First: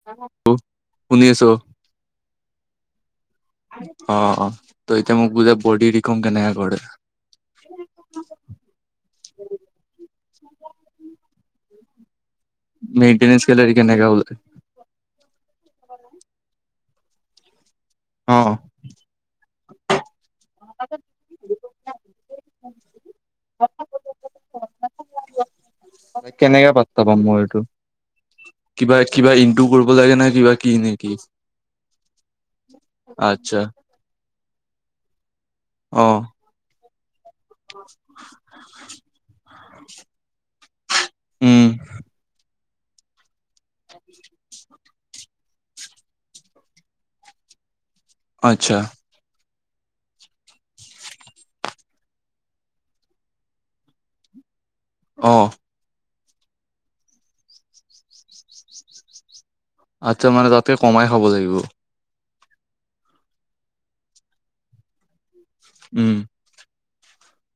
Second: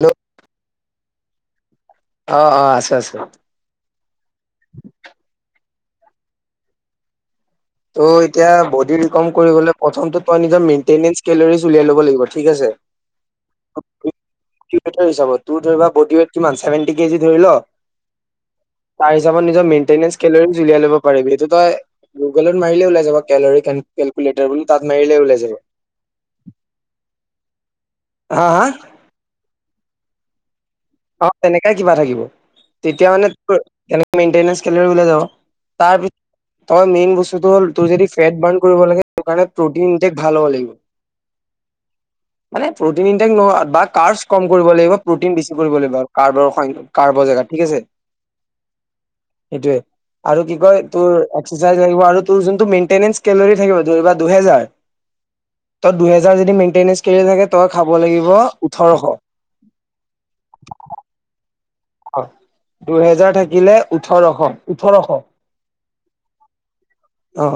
Hello শুনি আছো। অ অ আছো আছো অ' অ'। তই এতিয়া মোক বুজাবি বডি ডিকম কেনেকে কৰে? অ' এতিয়া বডিৰ ডিকম কৰিবলৈ, প্ৰথমতে তই নিজৰ মেইনটেনেঞ্চ কেলৰি উলিয়াই ল'ব লাগিব ঠিক আছে মেইনটেনেন্ঞ্চ কেলৰি কেনেকা ওলায়? হিচাপত তোৰ ধৰি [unintelligible] বডি ৱেইট কিমান? চেভেনটি কেজি ধৰি ল। অ তাৰ হিচাপত নিজৰ মেইনটেনেঞ্চ কেলৰি উলিয়াই ল'ব পাৰিবি। সেইটো তই গুগলত মাৰিলে ওলাই যাব, কেলৰি কেলকুলেটাৰ বুলি তাত মাৰিলে ওলাই যাব। কেনেকে পাত্তা পাম মই এইটো? হা হা কিবা - কিবা ইনটু কৰিব লাগে নাই কিবা কি নেকি অ' তেনেকাই কিবা থাকিব। তেতিয়া মানে তোৰ আচ্ছা [unintelligible] মেইনটেনেঞ্চ কেল'ৰি ওলাই অ যাব অ মেইন বস্তু টো হ'ল তোৰ যদি ফেট বাৰ্ণ কৰিব লাগে তো কাৰণে প্ৰ'টিন ইনটেক ভাল হ'ব লাগিব। উম। মানে প্ৰ'টিন ইনটেক নহয়, বা কাৰ্বচ কম কৰিব লাগিব প্ৰটিন বেছি কৰিব লাগিব কাৰ্বৰ সং, কাৰ্বৰ জেগাত। ঠিক আছে? আচ্ছা সেইটোৱে। আৰু কি কয় তোৰ এক্সাৰচাইজ লাগিব আৰু তোৰ যোনটো মেইনটেনেঞ্চ কেলৰি থাকিব, দুহেজাৰ অ' তই দুহেজাৰ যদি মেইনটেনেঞ্চ কেল'ৰি থাকে, তই খাব লাগিব ওঠৰশ আচ্ছা মানে তাতকে কমাই খাব লাগিব? দুহেজাৰ থাকিলে ওঠৰশ, ওঠৰশ। উম অ'।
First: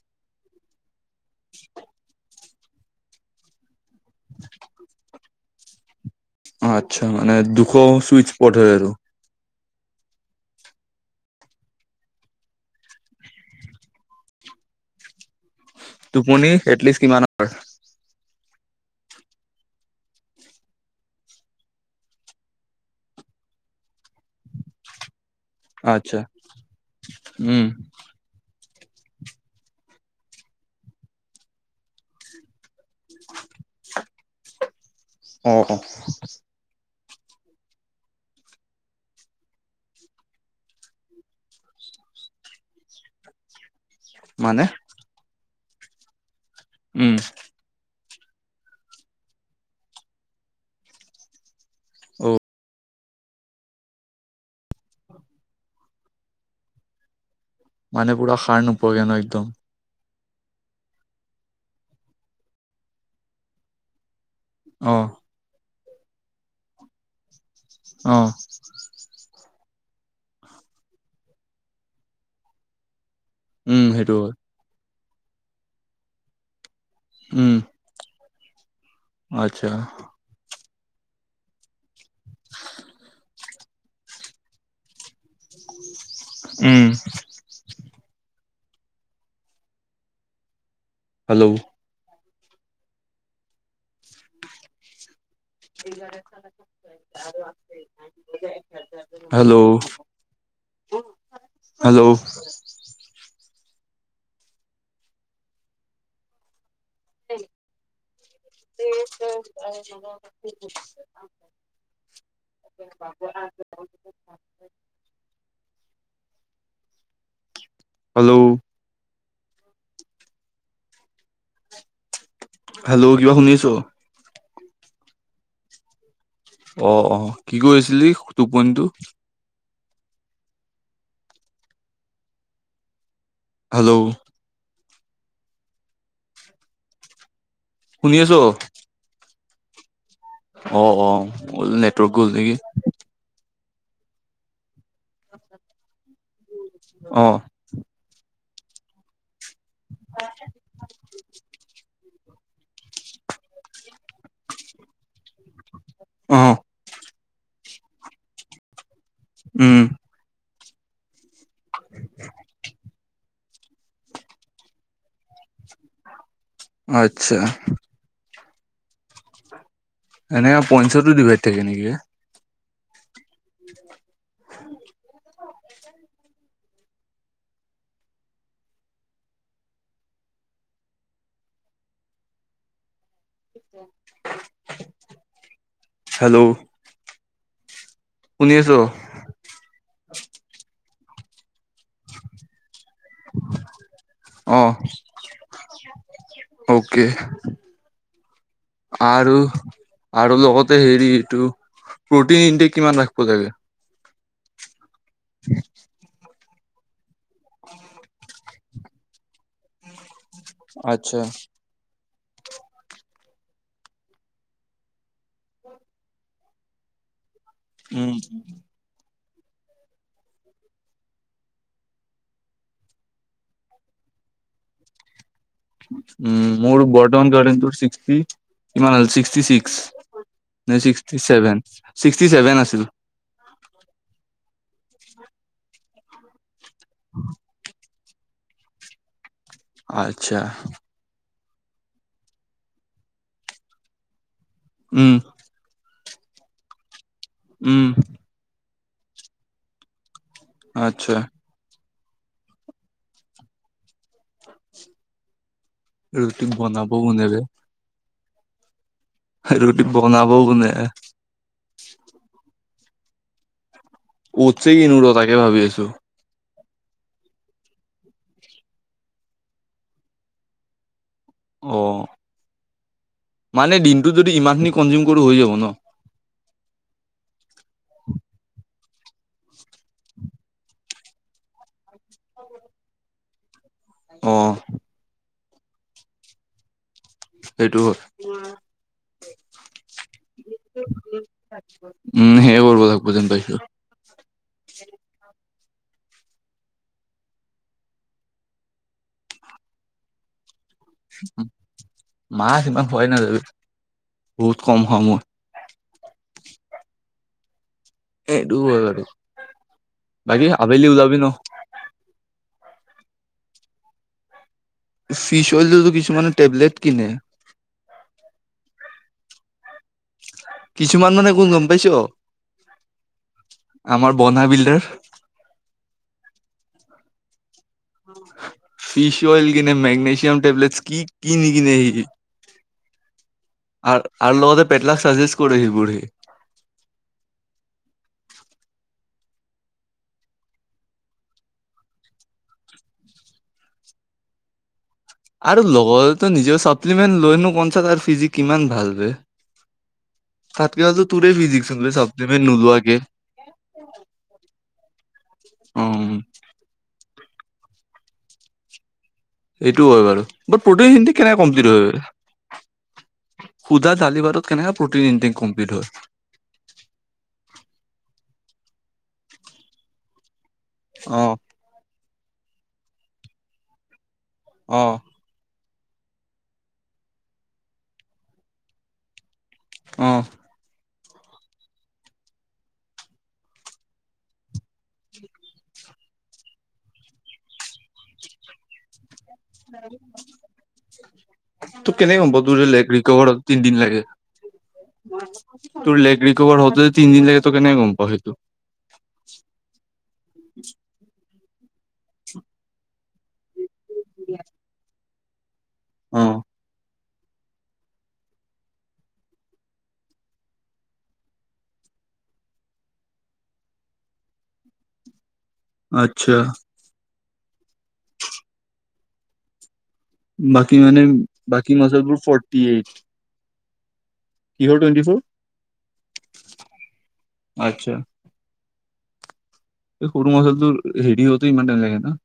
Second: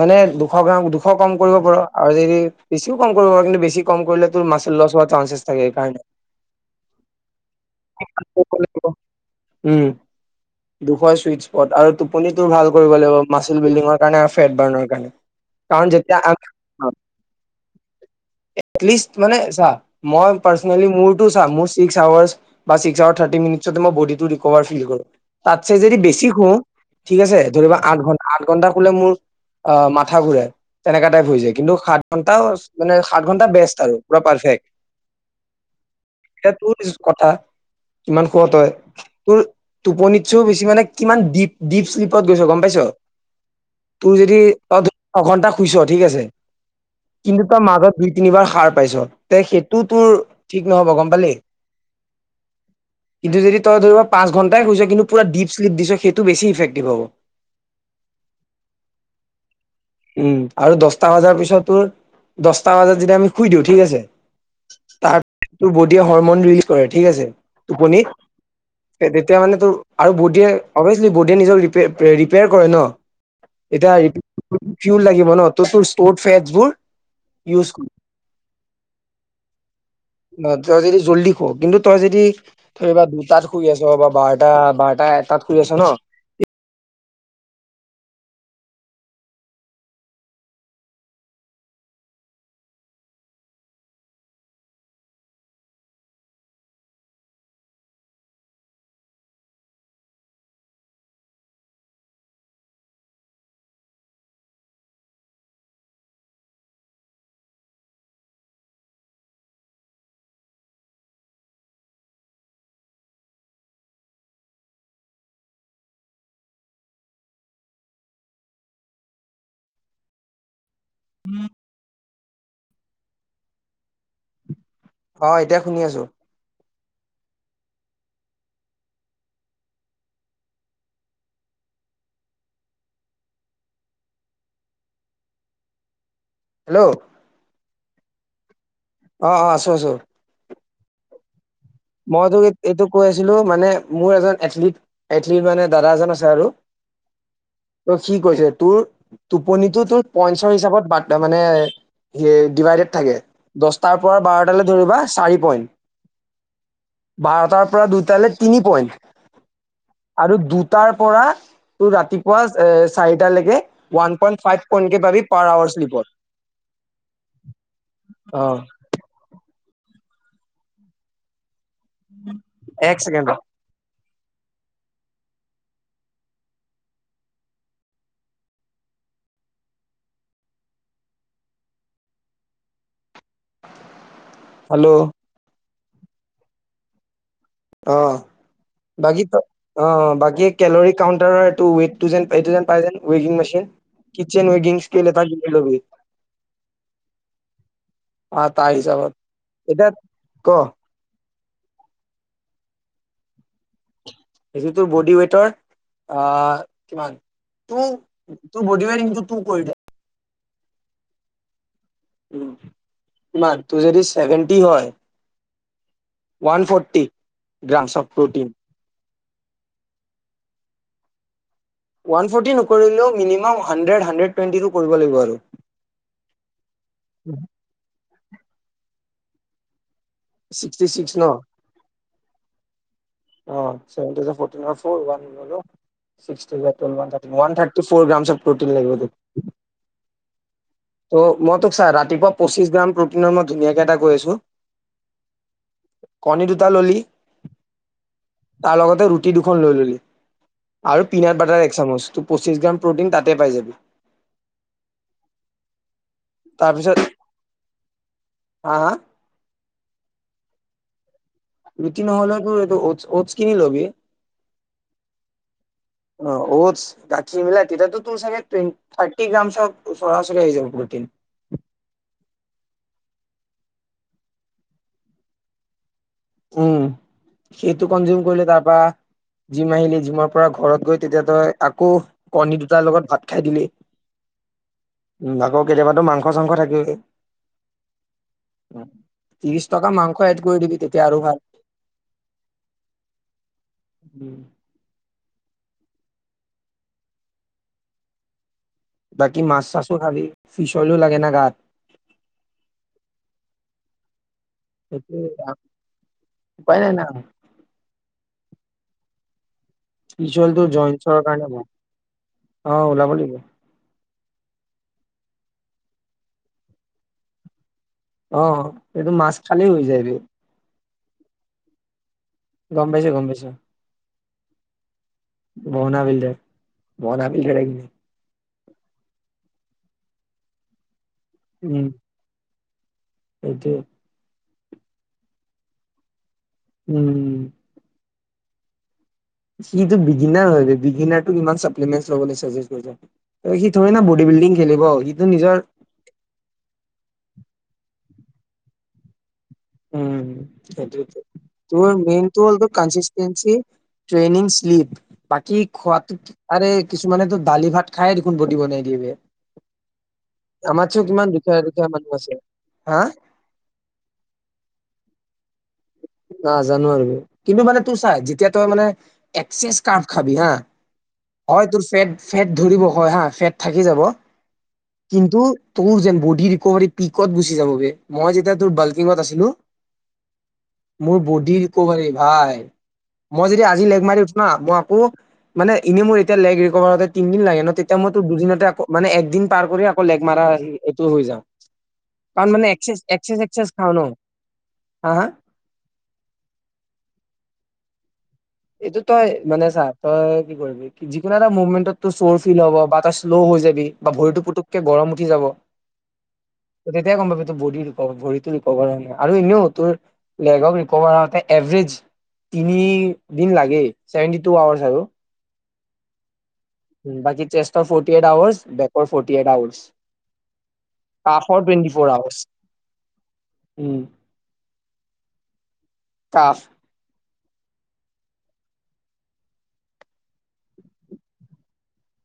মানে দুশ গ্ৰাম- দুশ কম কৰিব পাৰ'। আৰু যদি বেছিও কম কৰিব পাৰ'। কিন্তু বেছি কম কৰিলে তোৰ মাছল লছ হোৱাৰ চাঞ্চ আছ চাগে এই কাৰণে আচ্ছা, মানে দুশ ছুইট স্প'ট হয় আৰু। উম, দুশএ ছুইট স্প'ট। আৰু টোপনিতো ভাল কৰিব লাগিব, মাছল বিল্ডিঙৰ কাৰণে ফেট বাৰ্ণৰ কাৰণে। কাৰণ যেতিয়া টোপনি এটলিষ্ট কিমান আৱাৰ? এটলিষ্ট মানে, চা, মই পাৰ্ছনেলি, মোৰতো‌ চা। মোৰ ছিক্স‌ আৱাৰছ বা ছিক্স আৱাৰ থাৰতি মিনিটছতে ম‌ই ব'ডিটো ৰিক'ভাৰ ফিল কৰোঁ। তাতছে যদি আচ্ছা বেছি শুও, ঠিক আছে, উম। ধৰিবা আঠ ঘণ্টা ঘন্টা শুলে মোৰ অ' মাথা ঘুৰাই, তেনেকা টাইপ হৈ যায়। কিন্তু সাত ঘন্টা মানে সাত ঘন্টা বেষ্ট আৰু পুৰা পাৰফেক্ট। অ অ এতিয়া তোৰ কথা। কিমান শুৱ' তই? তোৰ টোপনতছেও বেছি মানে কিমান দিপ- দিপশ্লিপত গৈছ গম পাইছ? তোৰ যদি মানে [unintelligible] এঘন্টা শুইছ, ঠিক আছে। উম কিন্ত তই‌ মাজত দুই-তিনিবাৰ সাৰ পাইছ। তে সেইটো তোৰ ঠিক নহ'ব, গম পালি? অ কিন্তু যদি তই ধৰি‌ ল', পাঁচ ঘন্টায়ে শুইছ, কিন্তু পুৰা দিপশ্লিপ দিছ, সেইটো বেছি‌ ইফেক্টিভ হ'ব। মানে পুৰা সাৰ নোপোৱাকে ন', একদম? উম, আৰু দশটা বজাৰ পিছত তোৰ, দশটা বজাত যেতিয়া আমি শুই দিওঁ ঠিক আছে, অ'। তাৰ তোৰ বোডিয়ে হৰমন ৰিলিজ কৰে ঠিক আছে। টোপনিত, অ সেই তেতিয়া মানে তোৰ আৰু বোডিয়ে- অভিয়াছলি বোডিয়ে নিজকে ৰিপে- পে- ৰিপেয়াৰ কৰে ন'? উম, এতিয়া সেইটো হয়। ফিউল লাগিব ন', তোৰ তো ষ্ট'ৰড ফেটছবোৰ উম ইউজ কৰ আচ্ছা। অ', তই যদি জল্দি শুৱ, কিন্তু তই যদি ধৰিবা, দুটাত শুই আছ' বা বাৰটা- বাৰটা এটাত শুই আছ ন উম। [inaudible] Hello? [inaudible] Hello? Hello? [inaudible] Hello? [unintelligible] Hello কিবা শুনিছোঁ। অ' এতিয়া শুনি আছোঁ। অ, অ, কি কৈ আছিলি টোপনিটো? হেল্ল'? হেল্ল'! শুনি আছো অ অ আছো আছো অ অ নেটৱৰ্ক গ'ল মইতো নেকি এইটো কৈ আছিলো মানে মোৰ এজন এথলিট এথলিট মানে দাদা এজন আছে আৰু অ ত সি কৈছে, ত [unintelligible] টোপনিতো তোৰ পইঞ্চৰ হিচাপত বাৰ্তা মানে সেই ডিভাইডেড থাকে, দছটাৰ পৰা বাৰটালৈ ধৰিবা চাৰি পইণ্ট উম বাৰটাৰ পৰা দুটালৈ তিনি পইণ্ট উম তাৰ পৰা তোৰ ৰাতিপুৱা এ চাৰিটা লেকে ওৱান পইন্ট ফাইভ কক পাবি পাৰ আৱাৰচ দিব। আচ্ছা অ এনে পইঞ্চচতো ডিভাইড থাকে নেকি? এক চেকেণ্ড ৰহ উম হেল্ল' হেল্ল' অ শুনি আছ বাকী ত অ বাকী কেলৰি কাউণ্টাৰৰ এইটো ৱেইটটো যেন এইটো যেন পায় যেন। বেগিং মছিন কিচন অ বেগিংষ্কেল এটা লয় লবি অকে আতা হিচাপত আৰু আৰু লগতে হেৰি এইটো প্ৰটিন ইনটেক কিমান ৰাখিব লাগে এইটো তোৰ বডি ৱেটৰ অঁ কিমান তোৰ তোৰ বডি ৱেইত ইনটো তু কৰি দে আত্ছা নাই তোৰ যদি ছেভেন্টি হয় one forty grams of um. Protein one forty নকৰিলেও মিনিমাম হাণ্ড্ৰেড হাণ্ড্ৰেড টুৱেন্টিটো কৰিব লাগিব আৰু। উম মোৰ বৰ্তমান ৱেইততো চিস্কটি কিমান six three six sixty six নিচিক্সটি ন চেছেভেন চিক্সটি চেভেন আছিল। অ চেনটোযে ফৰটিনৰ ফৰ ওৱান নহব চিস্কিটি লেক [unintelligible] ৱান ৰ্থাৰটিনৰ ৱানৰ্থাৰ্ [unintelligible] ফ'ৰ গ্ৰাম চ প্ৰটিন লাগিব। আচ্ছা। ত মই তোক চা, ৰাতিপুৱা পঁচিশ গ্ৰাম প্ৰটিনৰ মই ধুনীয়াকে এটা কৈ আছো। উম। কণী দুটা ললি। উম। তাৰ লগতে ৰুটি দুখন লৈ ললি। আৰু আচ্ছা পিনাট বাটাৰ এক চামুচ। ত পঁচিছ গ্ৰাম প্ৰ'টিন তাতে পাই যাবি। ৰুটি তাৰপিছত বনাবও কেনেকে। হা। ৰুটি বনাবও কোনে। ৰুটি নহলেতো এইটো অটচ কিনি লবি। উছে কিনিব লাগে তাকে ভাবি আছো। অ অ'টছ গাখীৰ মিলা তিতাটো তো তোৰ চাগে থাৰ্টি গ্ৰাম ওচৰা ওচৰি হৈ যাব। অ মানে দিনটো যদি ইমানখিনি কনজিউম কৰো হৈ যাব ন। উম, সেইটো কনজিউম কৰিলে তাৰ পৰা। জিম আহিলি জিমৰ পৰা ঘৰত গৈ তেতিয়া তই আকৌ কণী দুটাৰ লগত ভাত খাই দিলি। আহ। উম আকৌ কেতিয়াবাতো মাংস সাংস থাকেই যে। সেইটো হয়। ত্ৰিশ টকা মাংস। খইট কৰি দিবি দেই। উম সেইবাবে যেন পাই। উম, বাকি মাছ চাছো খালি। সিমান হয় ন [unintelligible] [unintelligible] বহুত কম হোৱা মই। পাই নাই ন [unintelligible] এই দূৰ হয় আৰু। কি চলটো জয়ন্ত কাৰণে [unintelligible] অ ওলাব লাগিব। ফিচ হলেতো কিছুমানে টেবলেট কিনে। অ এইটো মাছ খালেই হৈ যায়। কিছুমান মানে কোন গম পাইছো অ। গম পাইছ গম পাইছ। বনা বিল্ডাৰ বনা বিল্ডাৰ বনা বিল্ডাৰ লাগিব? ফিছ অইল কি নে মেগ্নেশিয়াম টেবলেটছ কি? কি নিকিনে উম, সি? সেইটোৱে আৰ আৰ লগতে? পেটলাক ছাজেষ্ট কৰো সেইবোৰ সি। উম সিটো বেগীনাৰ হয় বে বেগিনাৰটো ইমান ছাপ্লিমেণ্ট লবলে ছাজেষ্ট কৰিছে সিথৰে না বডী বিল্ডিং খেলিব সি আৰু লগতে নিজেও ছাপ্লিমেণ্ট লৈনো কোন চা তাৰ ফিজিক কিমান ভাল বে। উ তাতকে ভালতো সেইট তোৰে ফিজিক চোন বে তোৰ চাপ্লিমেন্ট মেইনটো হল তোৰ নোলোৱাকে কাঞ্চিষ্টেন্সী ট্ৰিনিং শ্লিপ বাকী অ খোৱাটো আৰে কিছু কিমানে তো দালি ভাত খাই দেখোন বডী বনাই দিয়েগে। সেইটোও হয় বাৰু বাট প্ৰটিন ইনটেকটো কেনে দুখীয়া কমপ্লিট হয় দুখীয়া মানুহ আছে হা সুধা দালি ভাতত কেনেকে? প্ৰটিন ইনটেক কম নাজানো আৰু কিন্তু মানে তোৰ চাই যেতিয়া তই মানে এক্সেছ কাৰ্ভ খাবি হা অ হয় তোৰ ফেট ফেট ধৰিব অকল হা ফেট থাকি যাব অ কিন্ত তোৰ যেন বডী ৰিকভাৰী পিকত গুচি যাবগে মই যেতিয়া তোৰ বাল্কিঙত আছিলো? অ মোৰ বড ৰিকভাৰী ভাই মই যেতিয়া আজি লেগ মাৰি উঠো না মই আকৌ মানে এনেই মোৰ এতিয়া লেগ ৰিকভাৰ হওঁতে তিনদিন লাগে ন তেতিয়া মই তোৰ দুদিনতে আকৌ মানে একদি দিন পাৰ কৰি আকৌ লেগ মাৰা এইটো হৈ যাওঁ তোক কেনেকে গম পাৱ কাৰণ তোৰ মানে যে লেগ এক্সেছ ৰিকভাৰত এক্সেছ তিনদিন খাওঁ লাগে ন। হা হা তোৰ লেগ ৰিকভাৰ হত যে তিনি দিন লাগে ত কেনে গম পাওঁ? অ হেতু এইটো তই মানে চা তই কি কৰিবি কি জি, কিবা এটা মুভমেণ্টতো শ্লোৱ ফিল হব বা তই শ্লো হৈ যাবি। বা‌ ভৰিতো পুটোককে গৰম উ সি যাব? অ। তেতিয়া গম পাবি তোৰ বডীটো ৰিকভাৰ ভৰিটো ৰিকভাৰ হোৱা নাই আৰু এনেও তোৰ লেগক ৰিকভাৰ হতে এভৰেজ তিনি দিন লাগে চেভেন্টি টু আৱাৰ আৰু। আচ্ছা। বাকী চেষ্টৰ ফৰ্টি এইট আৱাৰ বেকৰৰ ফৰ্টি এইট আৱাৰ। বাকী মানে বাকী মাচলবোৰ ফৰ্টি এইট। উম। কিহৰ টুৱেণ্টি ফৰ? কাফ আচ্ছা। এই সৰু মাচলটোৰ হেৰি হওতে ইমান টাইম লাগে না?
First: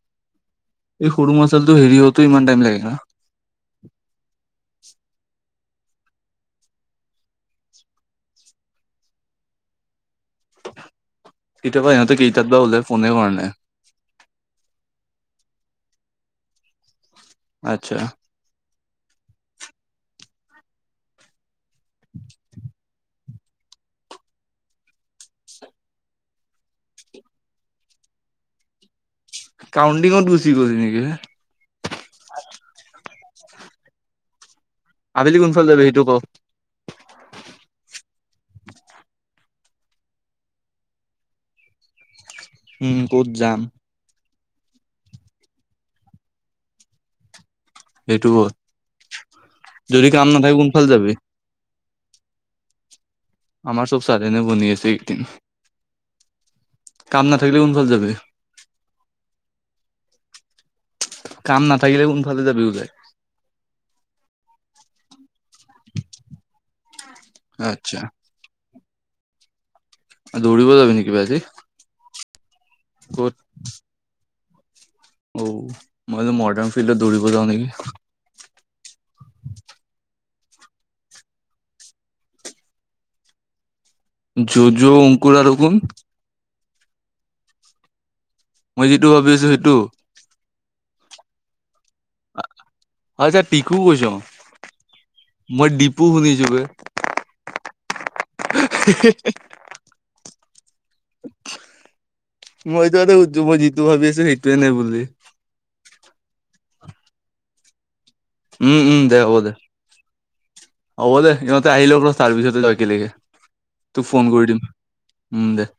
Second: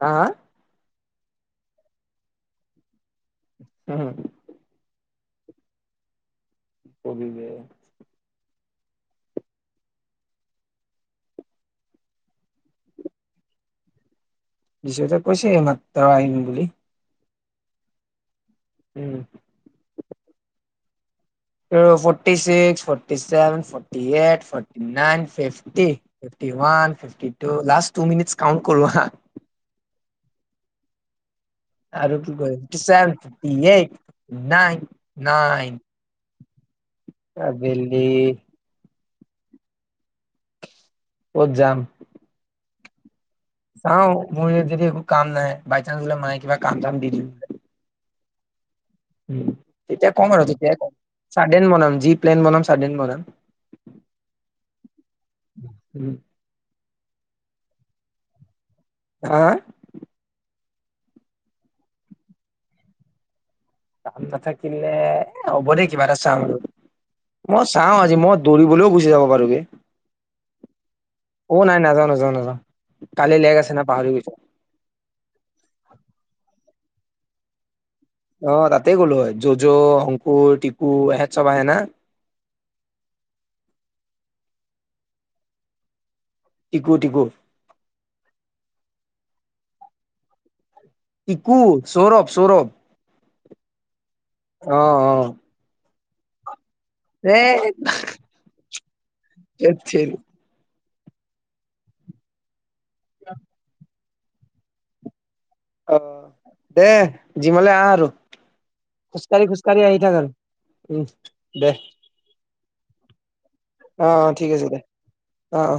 হা হা। এই সৰু মাছলটোৰ হেৰি হওতে ইমান টাইম লাগে না? উম সবি বে [unintelligible] এতিয়াবা সিহঁত কেইটাত বা ওলাই ফোনে কাৰ নাই? নিচদৌ কৈছে এ মাত্ৰ আহিম বুলি। আচ্ছা। উম। ৰ ফৌৰটি চিক্স ফট। Forty seven, forty eight, forty nine, fifty, fifty one, fifty two last two minute count কৰো হা? কাউণ্টিংত গুছি গলি নেকি এ, আৰু কি কয় ফিফটি চেভেন, এইত নাইন, আবেলি কোনফালে নাইন যাবি সেইটো ক? আবেলি, ক'ত যাম? উম। ক'ত যাম, চাও মোৰ ইয়াত যদি একো কাম নাই বাই চানস বোলে মায়ে কিবা কাম চাম দি দিয়ে, সেইটো হয়। তেতিয়া কম আৰু তেতিয়ায়ে কোনফালে কম যাবি? চাডেন বনাম। যি প্লেন বনাম চাডেন বনাম। আমাৰ চব চাডেনে বনি আছে এইদিন। উম কাম নাথাকিলে কত যাবি। হা। কাম নাথাকিলে কোনফালে যাবি ওলাই? কাম নাথাকিলে এ হ'ব দে কিবা এটা চাওঁ আৰু। মই চাও আচ্ছা আজি মই দৌৰিবলৈও গৈ। যি আমক পাৰোগে। দৌৰিব যাবি নে কিবা আজি? নাই নাযাওঁ নাযাওঁ অ। ক'ত কালি লেগ আছে ন পাহৰি গৈছোঁ। অ মই যে মৰ্দান। ফিলদত দৌৰিব যাও নেকি? অ ৰাত। [unintelligible] কুৰ, তিপু ইহঁত চব আহে না? যজু, অংকুৰ আৰু কোন? টিকু, টিকু মই যিটো ভাবি আছো সেইটো। টিকু সৌৰভ-সৌৰভ। আচ্ছা টিকু কৈছ অ' অ'। দীপু শুনিছোঁ বে ধেইত [unintelligible] ধেৎতেৰি। মই [unintelligible] মই যিটো ভাবি আছোঁ। সেইটোয়ে নে বুলি? অ' দে। জিমলৈ আহ আৰু। উম-উম, দে হ'ব খোজকাঢ়ি দে। খোজকাঢ়ি আহি থাক আৰু উম হ'ব দে। ইহঁতে আহি লওক ৰহ তাৰ পিছতে যাও একেলগে। তোক অ অ ফোন কৰি ঠিক দিম, আছে দে উম অ দে। অ